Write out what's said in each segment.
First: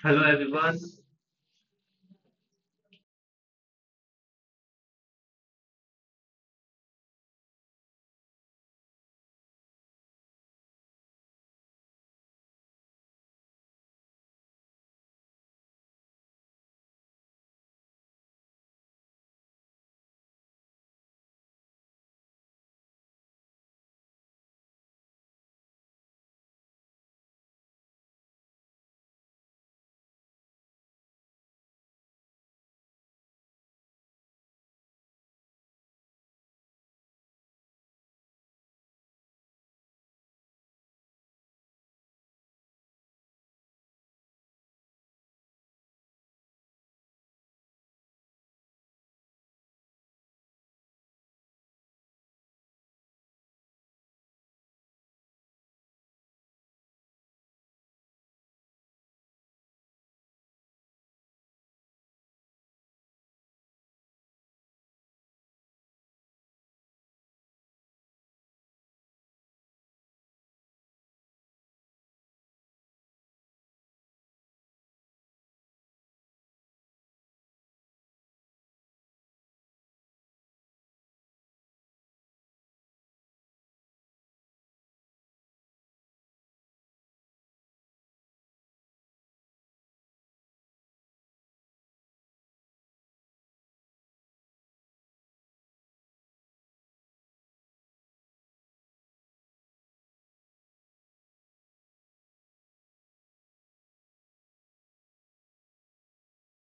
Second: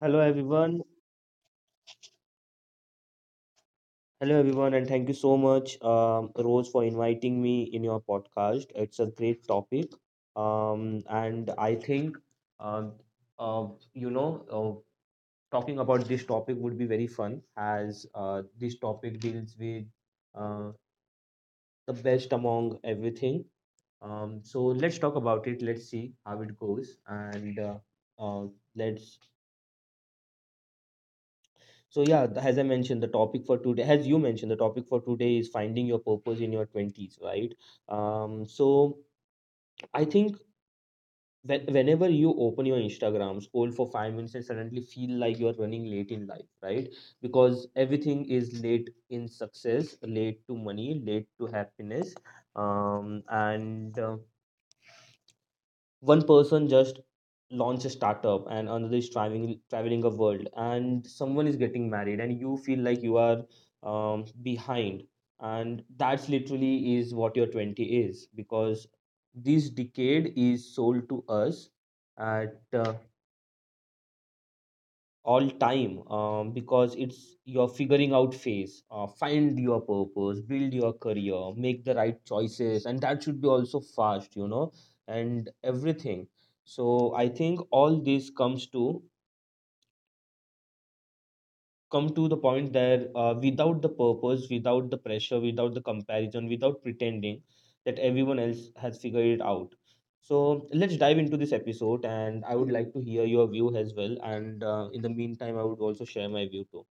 Hello everyone. Hello everyone, and thank you so much, Rose, for inviting me in your podcast. It's a great topic. um, and I think, uh, uh, you know, uh, Talking about this topic would be very fun, as this topic deals with uh, the best among everything. So let's talk about it. Let's see how it goes, and uh, let's So yeah, as I mentioned, the topic for today, as you mentioned, the topic for today is finding your purpose in your twenties, right? So I think whenever you open your Instagram, scroll for 5 minutes, and suddenly feel like you are running late in life, right? Because everything is late in success, late to money, late to happiness, and one person just launched a startup, and another is traveling a world, and someone is getting married, and you feel like you are behind. And that's literally is what your 20 is, because this decade is sold to us at all time because it's your figuring out phase. Find your purpose, build your career, make the right choices, and that should be also fast, you know, and everything. So I think all this come to the point that, without the purpose, without the pressure, without the comparison, without pretending that everyone else has figured it out. So let's dive into this episode, and I would like to hear your view as well, and in the meantime, I would also share my view too.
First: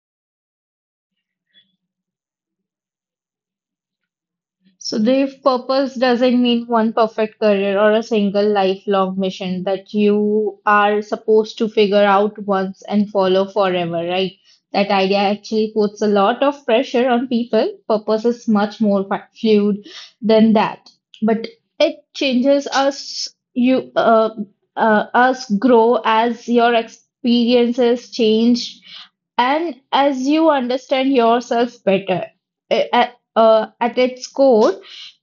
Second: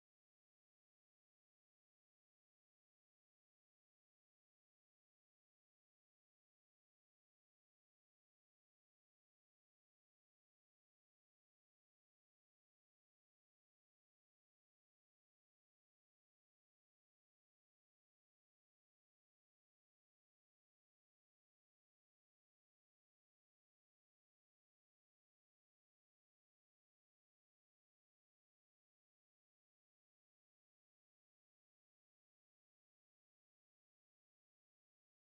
So the purpose doesn't mean one perfect career or a single lifelong mission that you are supposed to figure out once and follow forever, right? That idea actually puts a lot of pressure on people. Purpose is much more fluid than that, but it changes us. Us grow as your experiences change and as you understand yourself better. At its core,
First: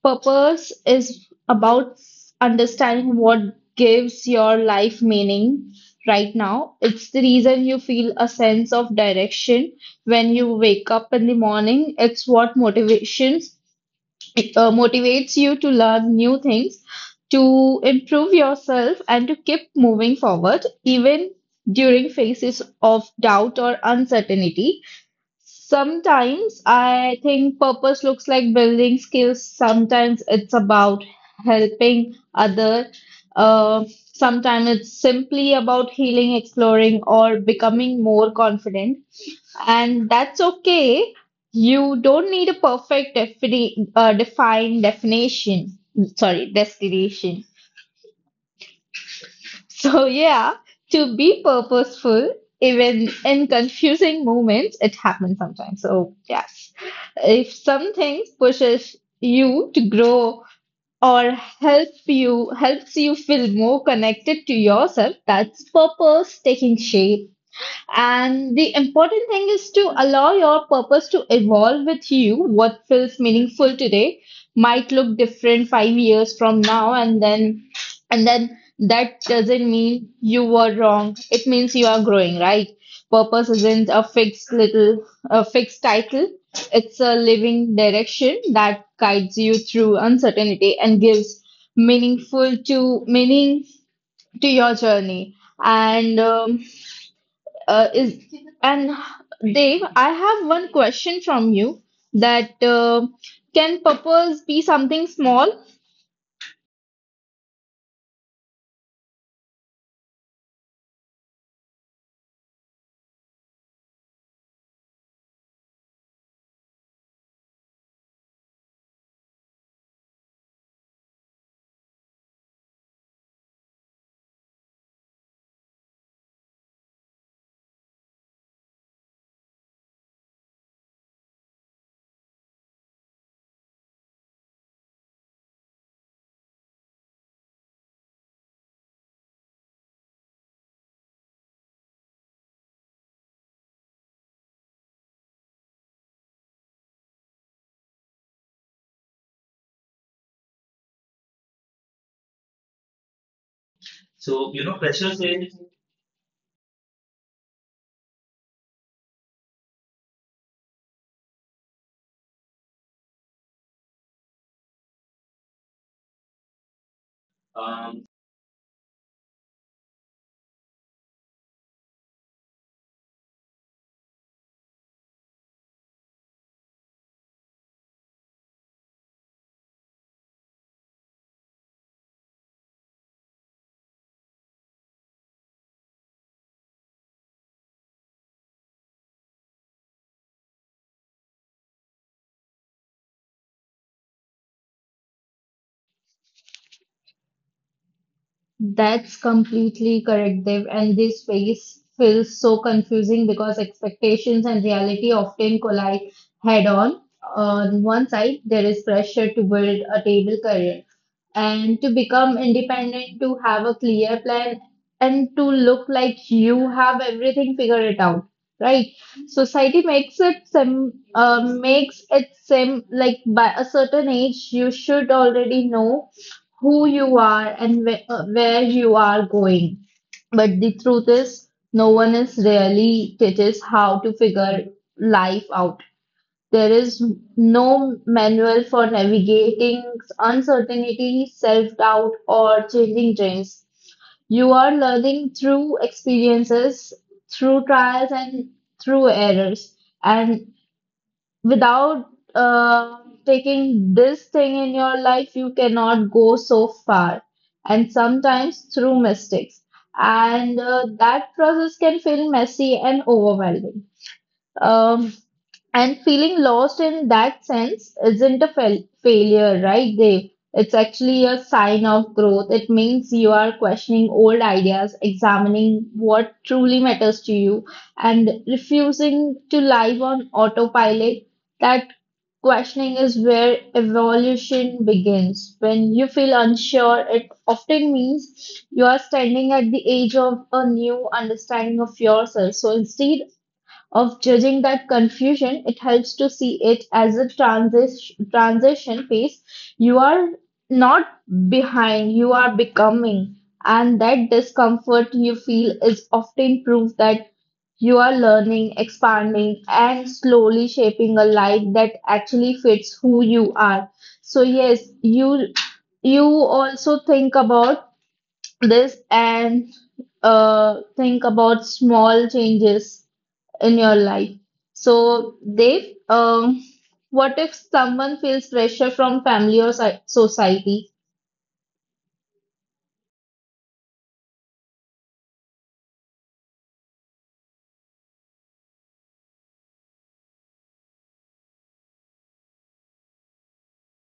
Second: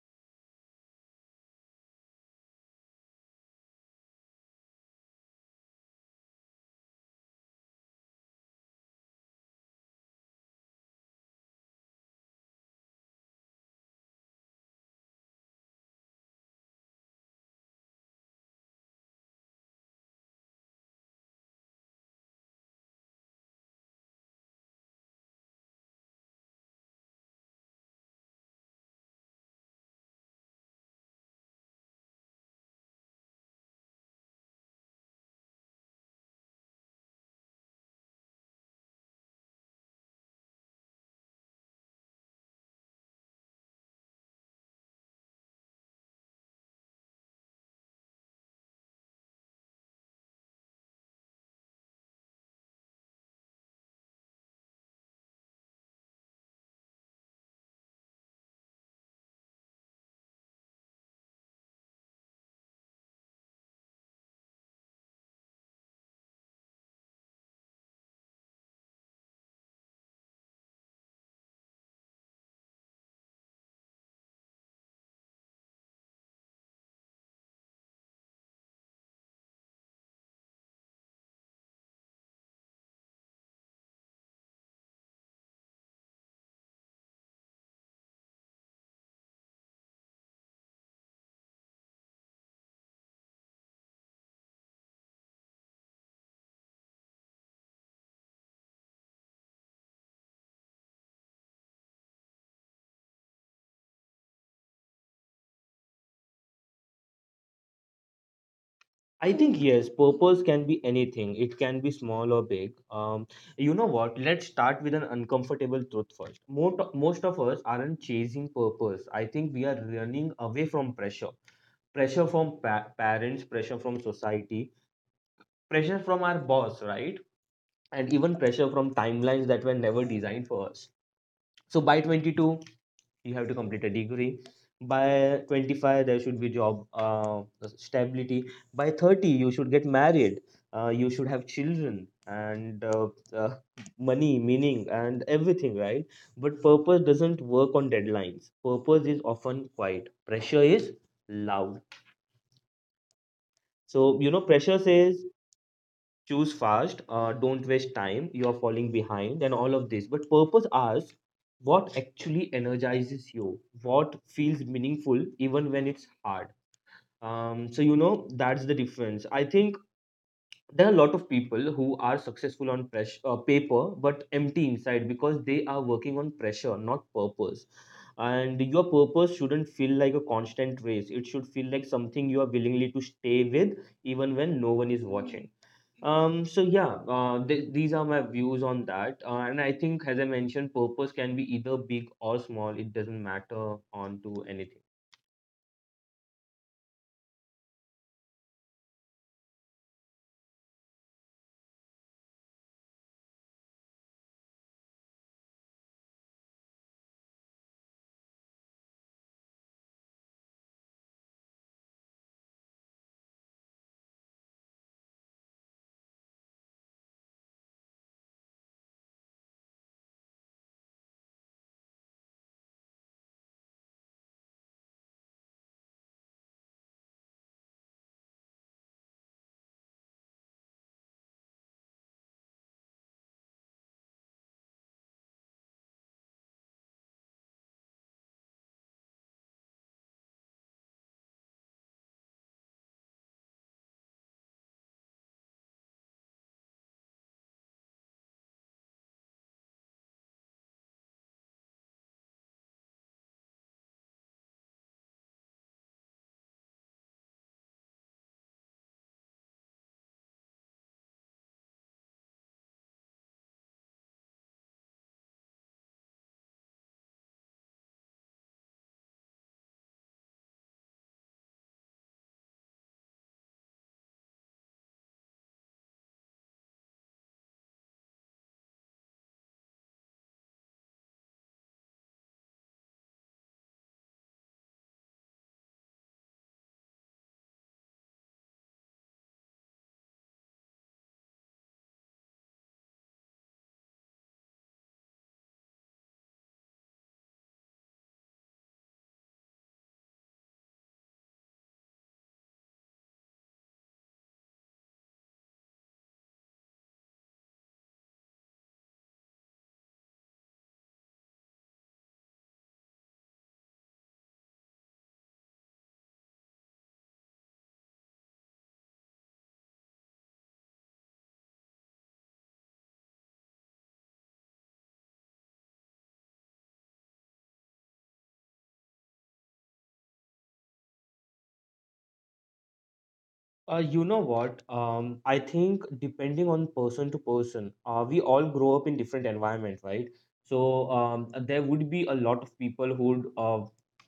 purpose is about understanding what gives your life meaning right now. It's the reason you feel a sense of direction when you wake up in the morning. It's what motivates you to learn new things, to improve yourself, and to keep moving forward, even during phases of doubt or uncertainty. Sometimes I think purpose looks like building skills. Sometimes it's about helping other. Uh, sometimes it's simply about healing, exploring, or becoming more confident. And that's okay. You don't need a perfect defined definition. Sorry, destination. So, yeah, to be purposeful, even in confusing moments, it happens sometimes. So, yes, if something pushes you to grow or helps you feel more connected to yourself, that's purpose taking shape. And the important thing is to allow your purpose to evolve with you. What feels meaningful today might look different 5 years from now, and then that doesn't mean you were wrong. It means you are growing, right? Purpose isn't a fixed title. It's a living direction that guides you through uncertainty and gives meaning to your journey. And is and Dave, I have one question from you that can purpose be something small? I think yes, purpose can be anything. It can be small or big. You know what? Let's start with an uncomfortable truth first. Most of us aren't chasing purpose. I think we are running away from pressure. Pressure from parents, pressure from society, pressure from our boss, right? And even pressure from timelines that were never designed for us. So by 22 you have to complete a degree, by 25 there should be job stability, by 30 you should get married, you should have children, and uh, money, meaning, and everything, right? But purpose doesn't work on deadlines. Purpose is often quiet, pressure is loud. So you know, pressure says choose fast, don't waste time, you're falling behind, and all of this. But purpose asks what actually energizes you, what feels meaningful even when it's hard. So that's the difference, I think. There are a lot of people who are successful on paper but empty inside, because they are working on pressure, not purpose. And your purpose shouldn't feel like a constant race. It should feel like something you are willingly to stay with, even when no one is watching. These are my views on that. And I think, as I mentioned, purpose can be either big or small. It doesn't matter on to anything. That's completely correct, Dave. And this phase feels so confusing because expectations and reality often collide head on. On one side, there is pressure to build a table career, and to become independent, to have a clear plan, and to look like you have everything figured it out, right? Society makes it sim makes it seem like by a certain age you should already know who you are and wh where you are going. But the truth is, no one is really teaches how to figure life out. There is no manual for navigating uncertainty, self-doubt, or changing trends. You are learning through experiences, through trials, and through errors. And without uh, taking this thing in your life, you cannot go so far. And sometimes through mistakes. And that process can feel messy and overwhelming. Um, and feeling lost in that sense isn't a failure, right, Dave? It's actually a sign of growth. It means you are questioning old ideas, examining what truly matters to you, and refusing to live on autopilot. That questioning is where evolution begins. When you feel unsure, it often means you are standing at the edge of a new understanding of yourself. So instead of judging that confusion, it helps to see it as a transition phase. You are not behind, you are becoming. And that discomfort you feel is often proof that you are learning, expanding, and slowly shaping a life that actually fits who you are. So, yes, you also think about this and think about small changes in your life. So, Dave, what if someone feels pressure from family or society? You know what? I think depending on person to person, we all grow up in different environment, right? So there would be a lot of people who would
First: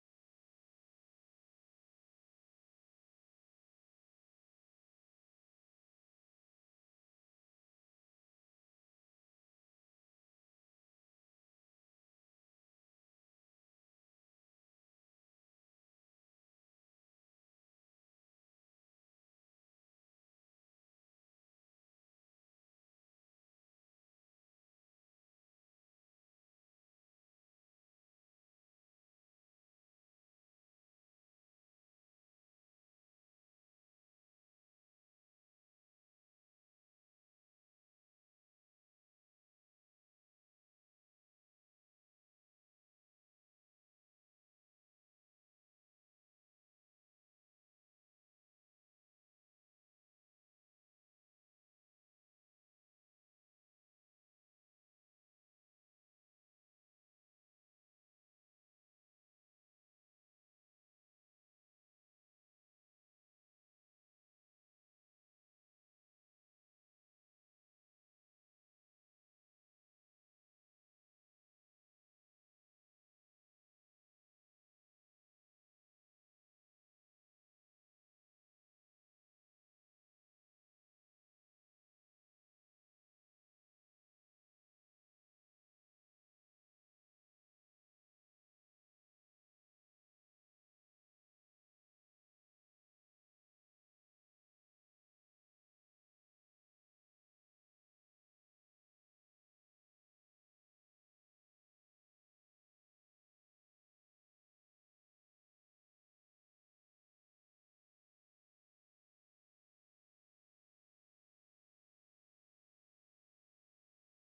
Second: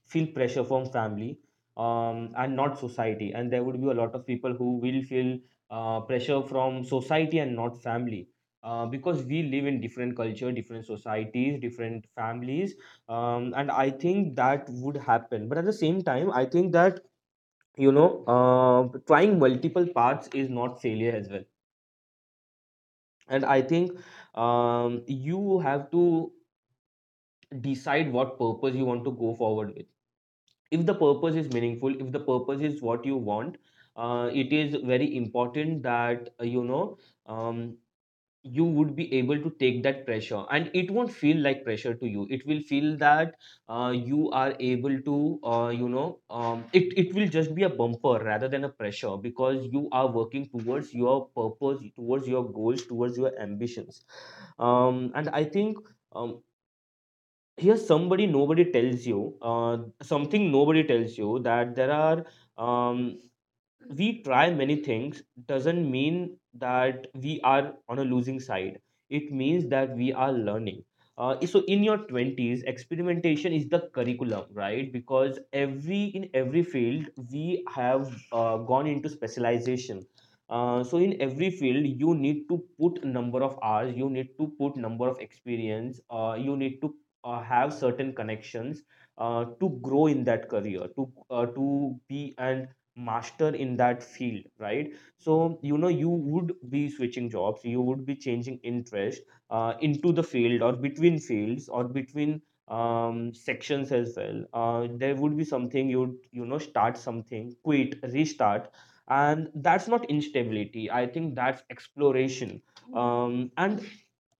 feel pressure from family and not society, and there would be a lot of people who will feel pressure from society and not family. Because we live in different culture, different societies, different families, and I think that would happen. But at the same time, I think that, you know, trying multiple paths is not failure as well. And I think you have to decide what purpose you want to go forward with. If the purpose is meaningful, if the purpose is what you want, it is very important that, um, you would be able to take that pressure, and it won't feel like pressure to you. It will feel that you are able to, it will just be a bumper rather than a pressure, because you are working towards your purpose, towards your goals, towards your ambitions. And I think um, Here's somebody nobody tells you, something nobody tells you, that there are, um, we try many things doesn't mean that we are on a losing side. It means that we are learning. Uh, so in your 20s, experimentation is the curriculum, right? Because every field, we have gone into specialization. Uh, so in every field, you need to put number of hours, you need to put number of experience, you need to have certain connections to grow in that career, to be and master in that field, right? So you know, you would be switching jobs, you would be changing interest into the field or between fields or between sections as well. Uh, there would be something you'd, you know, start something, quit, restart. And that's not instability. I think that's exploration. And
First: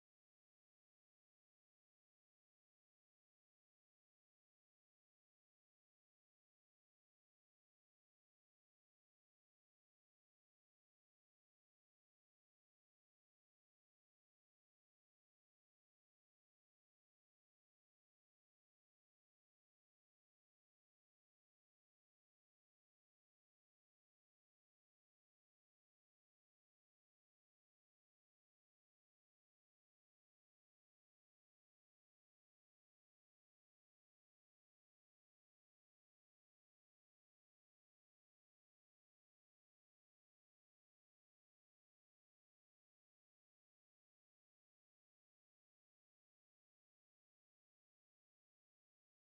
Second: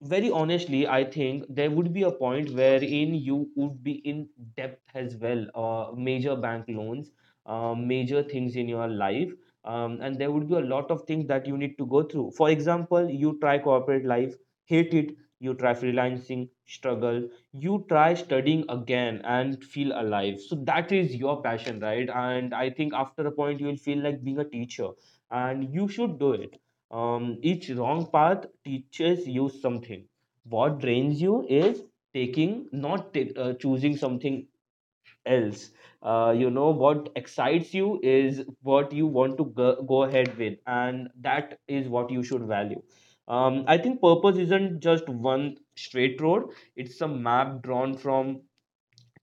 very honestly, I think there would be a point wherein you would be in debt as well, major bank loans, major things in your life, and there would be a lot of things that you need to go through. For example, you try corporate life, hate it. You try freelancing, struggle. You try studying again and feel alive. So that is your passion, right? And I think after a point, you will feel like being a teacher, and you should do it. Each wrong path teaches you something. What drains you is taking, not ta- choosing something else. You know, what excites you is what you want to go ahead with, and that is what you should value. I think purpose isn't just one straight road. It's a map drawn from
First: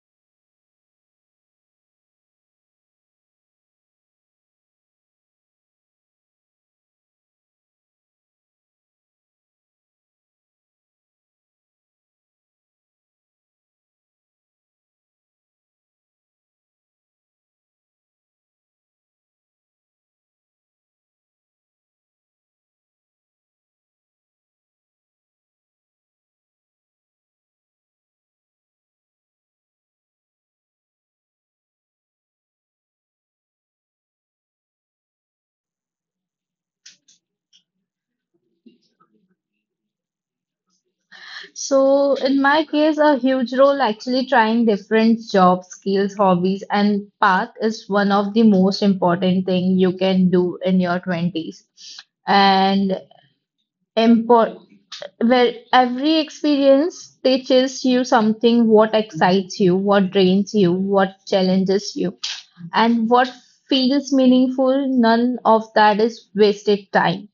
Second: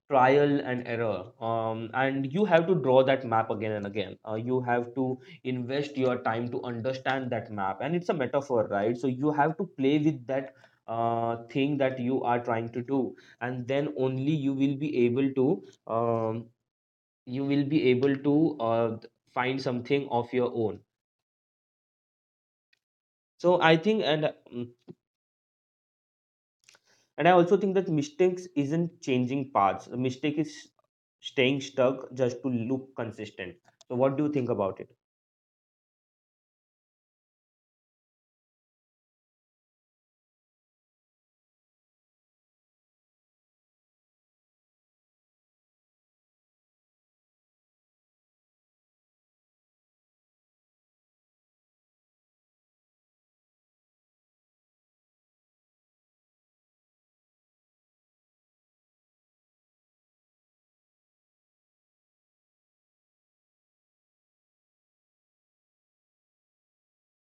trial and error, and you have to draw that map again and again. Uh, you have to invest your time to understand that map, and it's a metaphor, right? So you have to play with that thing that you are trying to do. And then only you will be able to, um, you will be able to, find something of your own. So I think, and I also think that mistakes isn't changing paths. A mistake is staying stuck just to look consistent. So what do you think about it? So, in my case, a huge role actually trying different job skills, hobbies, and path is one of the most important thing you can do in your 20s. And where every experience teaches you something what excites you, what drains you, what challenges you, and what feels meaningful. None of that is wasted time.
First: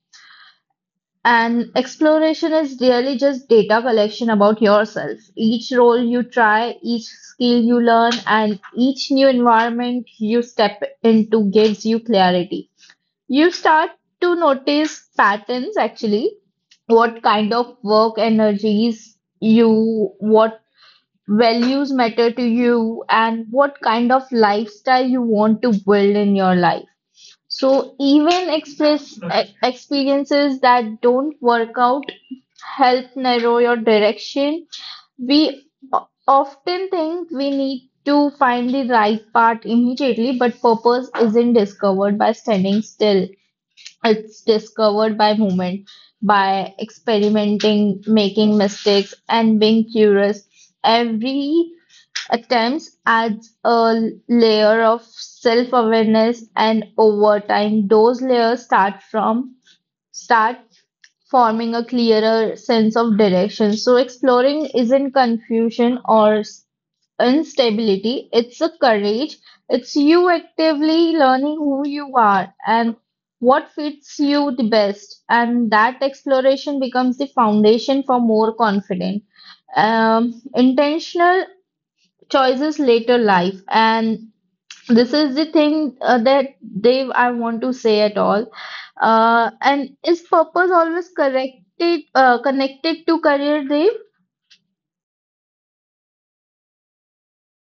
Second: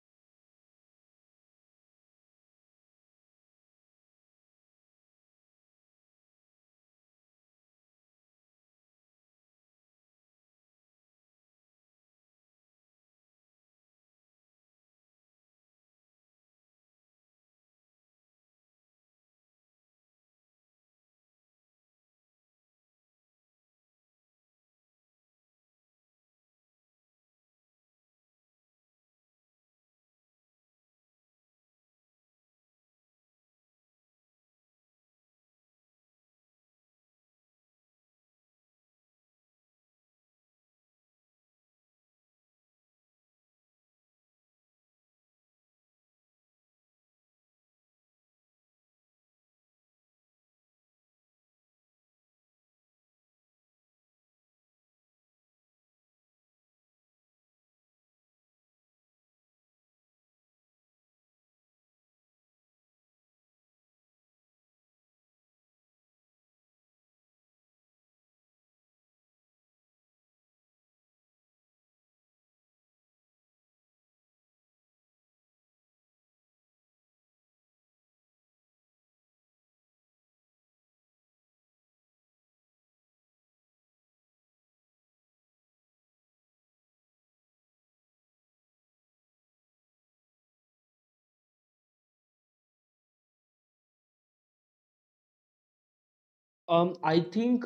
And exploration is really just data collection about yourself. Each role you try, each skill you learn, and each new environment you step into gives you clarity. You start to notice patterns actually what kind of work energies you, what values matter to you, and what kind of lifestyle you want to build in your life. So even experiences that don't work out help narrow your direction. We often think we need to find the right path immediately, but purpose isn't discovered by standing still. It's discovered by movement, by experimenting, making mistakes, and being curious. Every attempt adds a layer of self awareness, and over time, those layers start forming a clearer sense of direction. So exploring isn't confusion or instability, it's a courage. It's you actively learning who you are and what fits you the best. And that exploration becomes the foundation for more confident, intentional choices later life. And this is the thing that Dave I want to say at all. And is purpose always corrected connected to career, Dave? I think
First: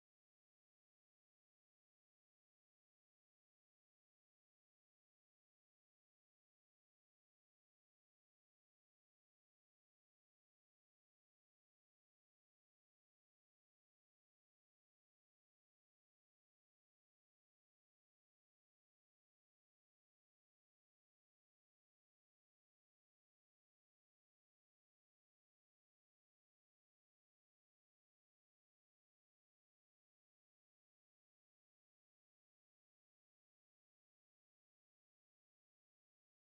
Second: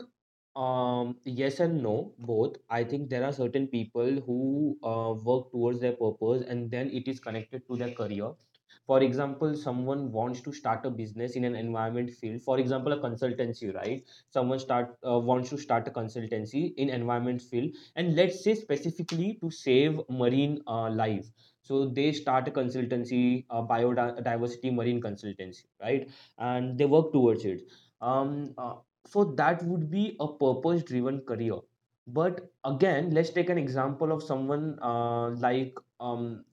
yes and no, both. I think there are certain people who work towards their purpose, and then it is connected to their career. For example, someone wants to start a business in an environment field. For example, a consultancy, right? Someone start wants to start a consultancy in environment field, and let's say specifically to save marine life. So they start a consultancy, biodiversity marine consultancy, right? And they work towards it. um uh, so that would be a purpose driven career. But again, let's take an example of someone uh, like um,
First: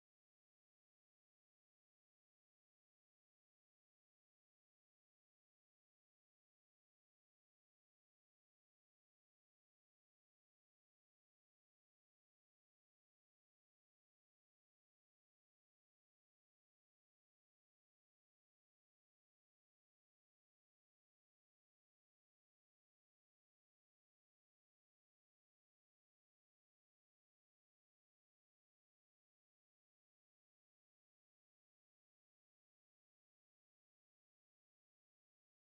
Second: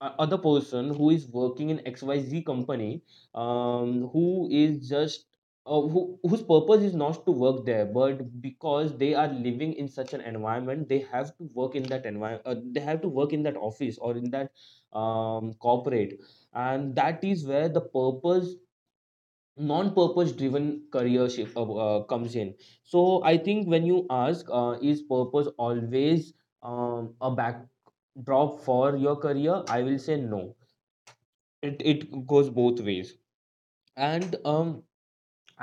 a- other person who is working in xyz company, who is just whose purpose is not to work there, but because they are living in such an environment, they have to work in that environment. Uh, they have to work in that office or in that corporate. And that is where the purpose, non-purpose driven career shift comes in. So I think when you ask, is purpose always a backdrop for your career, I will say no. It goes both ways. And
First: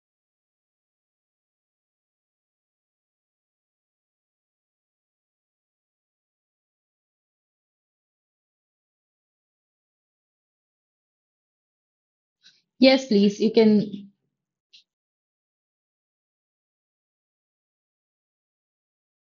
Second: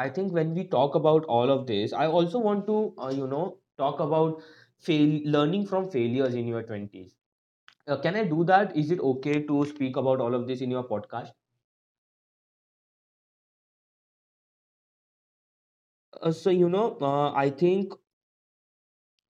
I think when we talk about all of this, I also want to, you know, talk about fail learning from failures in your 20s. Uh, can I do that? Is it okay to speak about all of this in your podcast? Yes, please. You can. Uh, so you know, I think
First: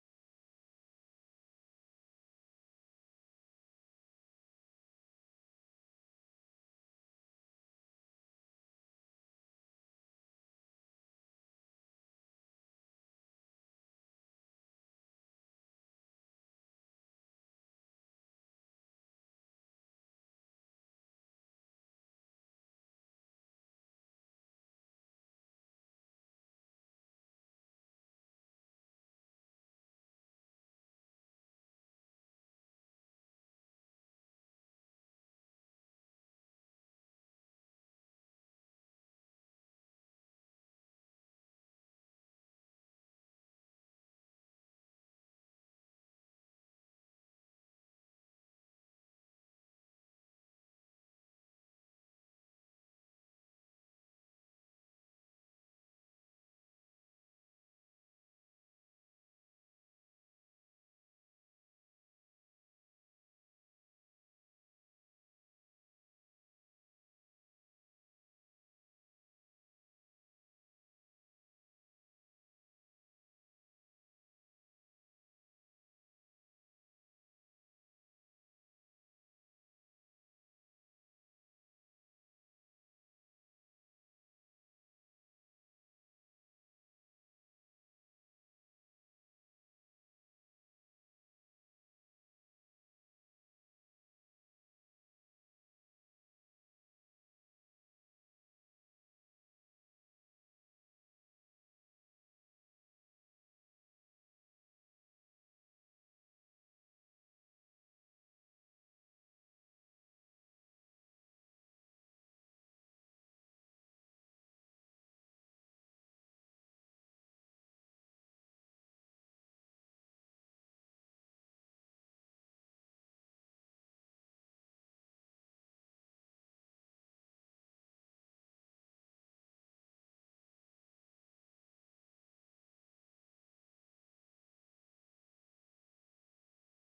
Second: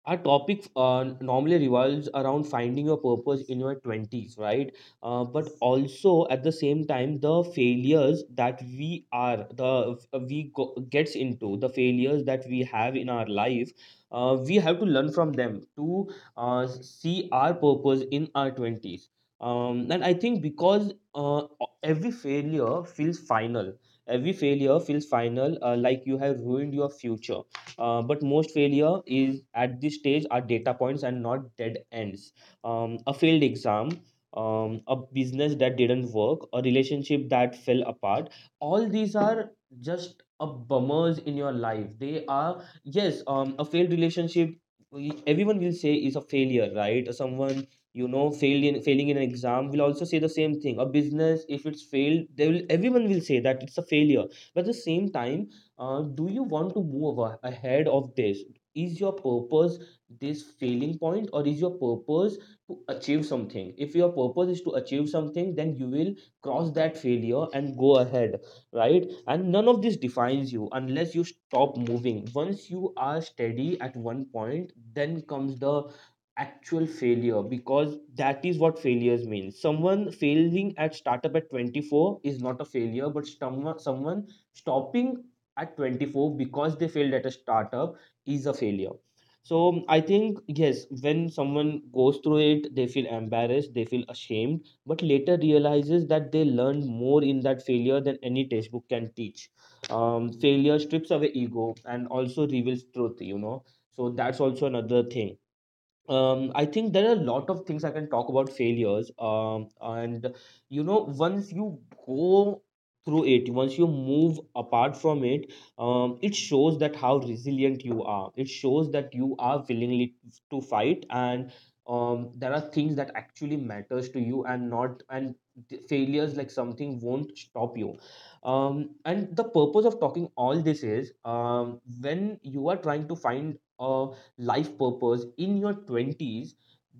our topic normally revolves around finding your purpose in your 20s, right? Uh, but also at the same time, the failures that we are the we go, gets into the failures that we have in our life. Uh, we have to learn from them to, see our purpose in our 20s. And I think, because every failure feels final every failure feels final, like you have ruined your future. Uh, but most failure is at this stage are data points and not dead ends. A failed exam, a business that didn't work, a relationship that fell apart. All these are just a bummers in your life. They are, yes. A failed relationship, everyone will say is a failure, right? Someone, you know, failing in an exam, will also say the same thing. A business, if it's failed, they will everyone will say that it's a failure. But at the same time, do you want to move ahead of this? Is your purpose this failing point, or is your purpose to achieve something? If your purpose is to achieve something, then you will cross that failure and go ahead, right? And none of this defines you unless you stop moving. Once you are steady at one point, then comes the actual failure, because that is what failures mean. Someone failing at startup at 24 is not a failure, but someone stopping at 24 because they failed at a startup is a failure. So I think yes, when someone goes through it they feel embarrassed, they feel ashamed, but later realizes that they learned more in that failure than any textbook can teach. Failure strips away ego and also reveals truth, so that's also another thing. I think there are a lot of things I can talk about failures. And once you go through it, once you move apart from it, it shows that how resilient you are. It shows that you are willingly to fight, and there are things that actually matters to you, and not and th- failures like something won't stop you. And the purpose of talking all this is, when you are trying to find a life purpose in your 20s,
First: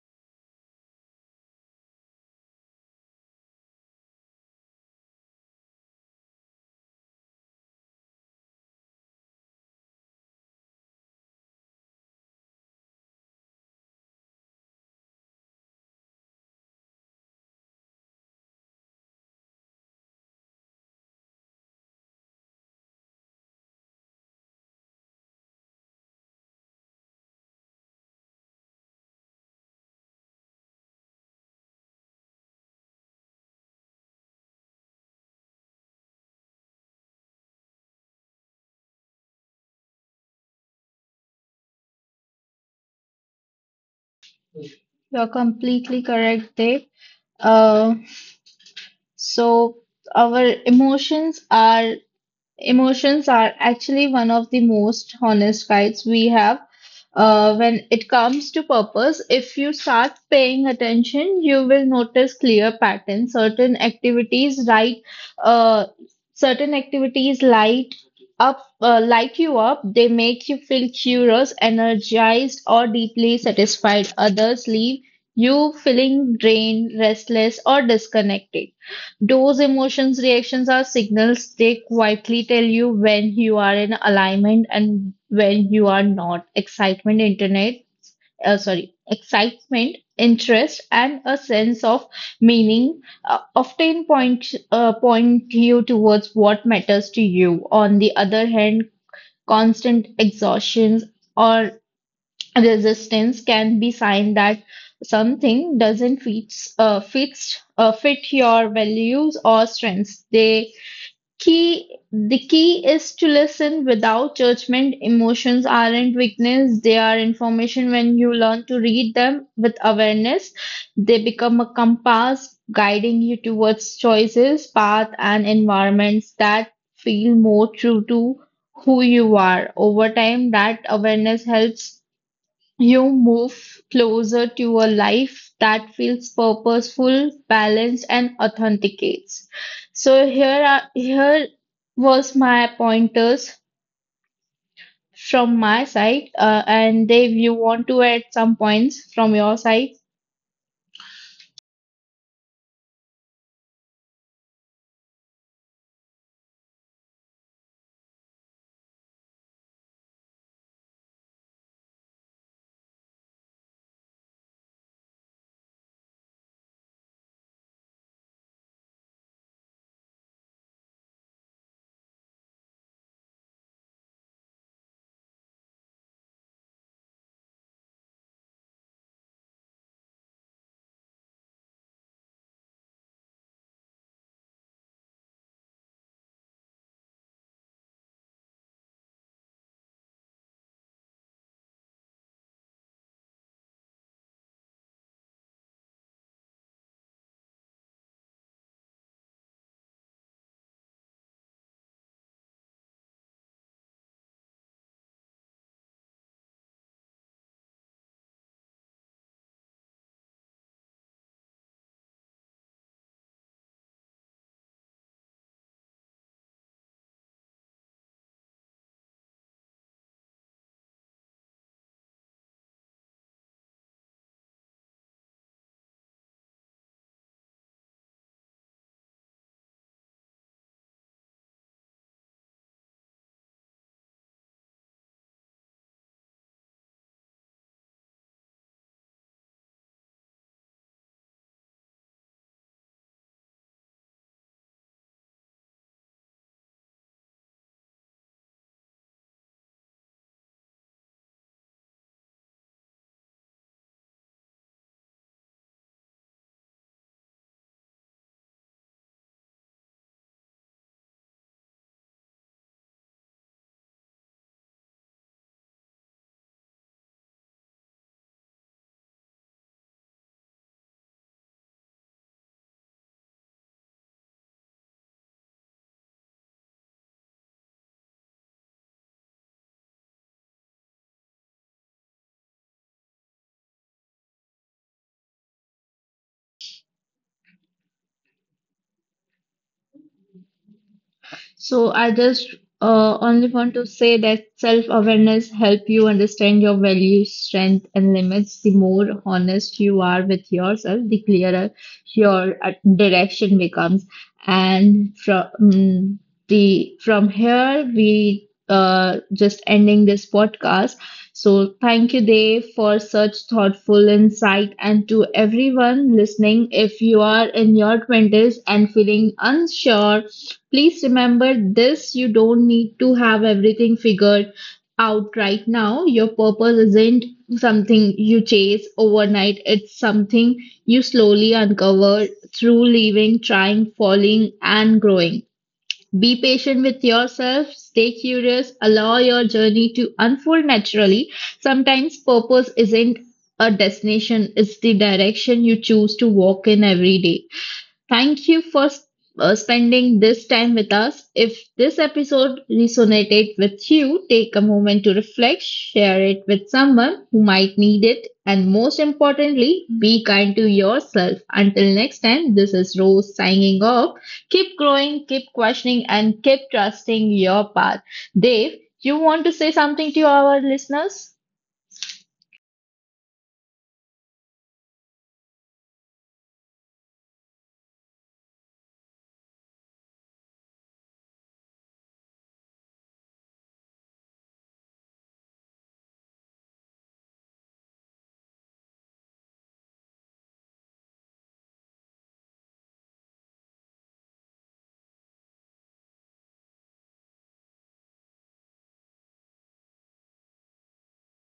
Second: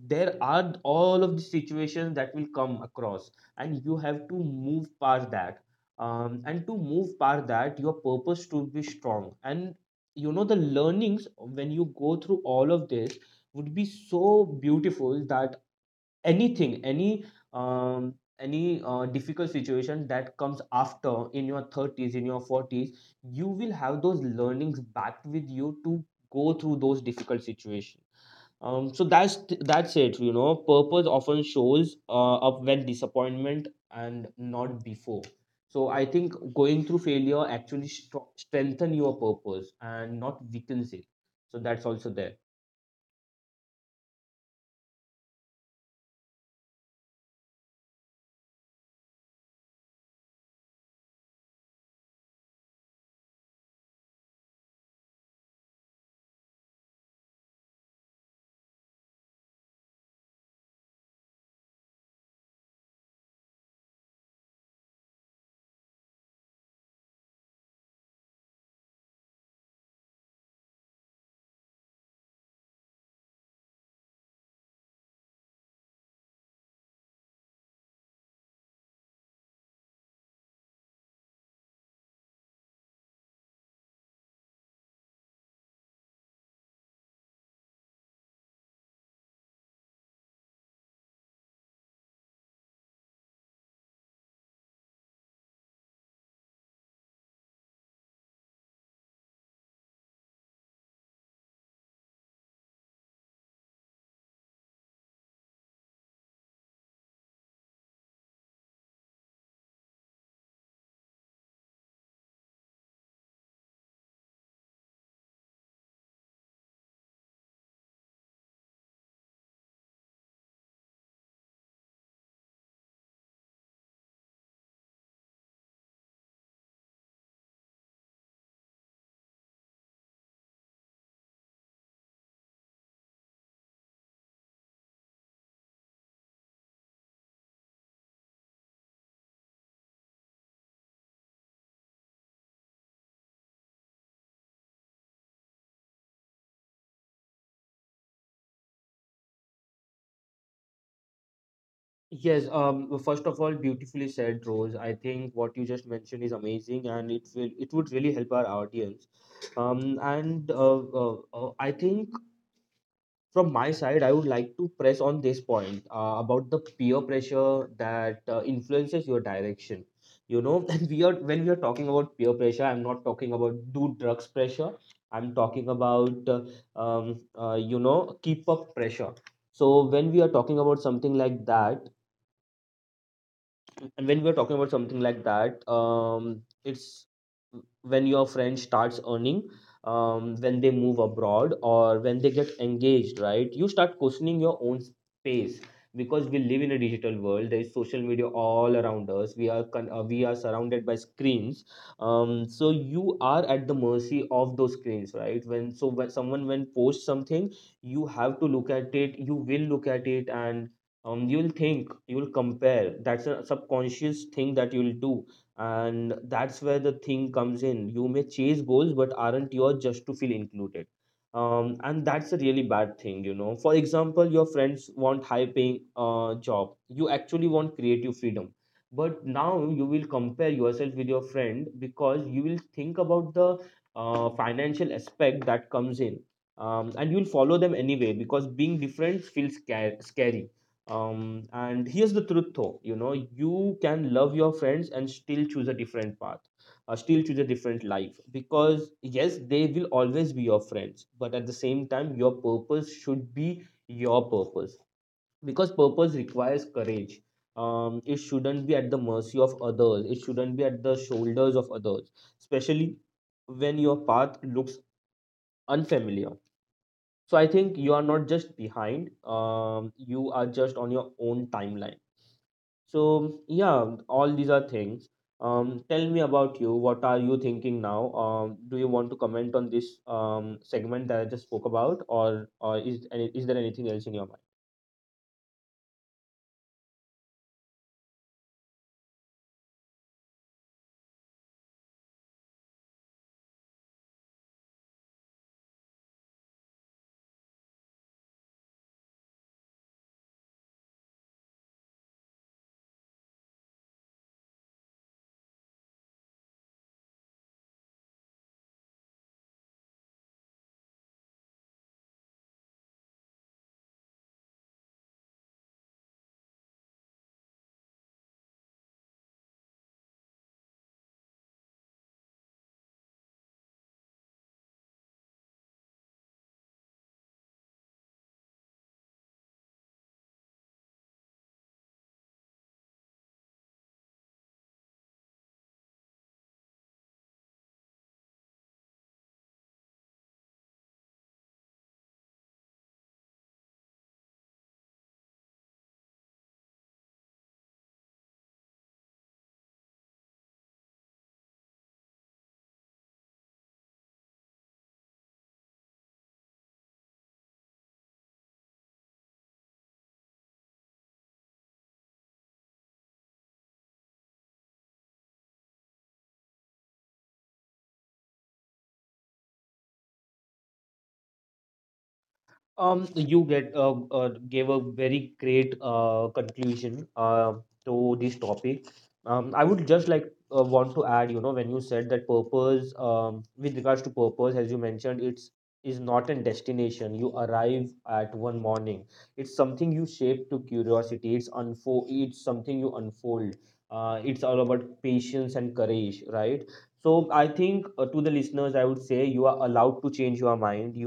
there are all of the situations that will come across, and you have to move past that. And to move past that, your purpose should be strong, and the learnings when you go through all of this would be so beautiful that anything, any um, difficult situation that comes after in your 30s, in your 40s, you will have those learnings back with you to go through those difficult situations. So that's it, purpose often shows up when disappointment and not before. So I think going through failure actually strengthen your purpose and not weakens it, so that's also there. You're completely correct, Dave. Uh, so our Emotions are actually one of the most honest guides we have when it comes to purpose. If you start paying attention, you will notice clear patterns. Certain activities, right? Uh, certain activities light you up. They make you feel curious, energized, or deeply satisfied. Others leave you feeling drained, restless, or disconnected. Those emotions reactions are signals they quietly tell you when you are in alignment and when you are not. Excitement, interest, and a sense of meaning often point point you towards what matters to you. On the other hand, constant exhaustions or resistance can be sign that something doesn't fits fits fit your values or strengths. The key is to listen without judgment. Emotions aren't weakness, they are information. When you learn to read them with awareness, they become a compass guiding you towards choices path and environments that feel more true to who you are. Over time that awareness helps you move closer to a life that feels purposeful, balanced, and authenticates. So here are here was my pointers from my side, and Dave, you want to add some points from your side? Yes, well, first of all, beautifully said, Rose. I think what you just mentioned is amazing, and it would really help our audience. And I think from my side, I would like to press on this point about the peer pressure that influences your direction. You know, and we are when we are talking about peer pressure, I'm not talking about do drugs pressure. I'm talking about keep up pressure. So when we are talking about something like that, and when we're talking about something like that, it's when your friend starts earning, when they move abroad or when they get engaged, right? You start questioning your own space, because we live in a digital world. There is social media all around us. We are we are surrounded by screens. So you are at the mercy of those screens, right? When someone when posts something, you have to look at it. You will look at it, and you'll compare. That's a subconscious thing that you'll do, and that's where the thing comes in. You may chase goals but aren't yours, just to feel included. And that's a really bad thing, you know. For example, your friends want high paying job, you actually want creative freedom, but now you will compare yourself with your friend because you will think about the financial aspect that comes in. And you'll follow them anyway, because being different feels scary. And here's the truth though, you know, you can love your friends and still choose a different path, still choose a different life. Because yes, they will always be your friends, but at the same time, your purpose should be your purpose. Because purpose requires courage. It shouldn't be at the mercy of others, it shouldn't be at the shoulders of others, especially when your path looks unfamiliar. So I think you are not just behind, you are just on your own timeline. So yeah, all these are things. Tell me about you. What are you thinking now? Do you want to comment on this segment that I just spoke about, or is is there anything else in your mind? So I just only want to say that self-awareness help you understand your values, strength, and limits. The more honest you are with yourself, the clearer your direction becomes. And from mm, the from here we just ending this podcast. So thank you, Dave, for such thoughtful insight. And to everyone listening, if you are in your 20s and feeling unsure, please remember this, you don't need to have everything figured out right now. Your purpose isn't something you chase overnight, it's something you slowly uncover through living, trying, falling, and growing. Be patient with yourself, stay curious, allow your journey to unfold naturally. Sometimes purpose isn't a destination, it's the direction you choose to walk in every day. Thank you for spending this time with us. If this episode resonated with you, take a moment to reflect, share it with someone who might need it, and most importantly, be kind to yourself. Until next time, this is Rose signing off. Keep growing, keep questioning, and keep trusting your path. Dave, you want to say something to our listeners? You get gave a very great conclusion to this topic. I would just like want to add, you know, when you said that purpose, with regards to purpose, as you mentioned, it's is not a destination you arrive at one morning. It's something you shape to curiosity. It's unfold. It's something you unfold. It's all about patience and courage, right? So I think, to the listeners, I would say you are allowed to change your mind. You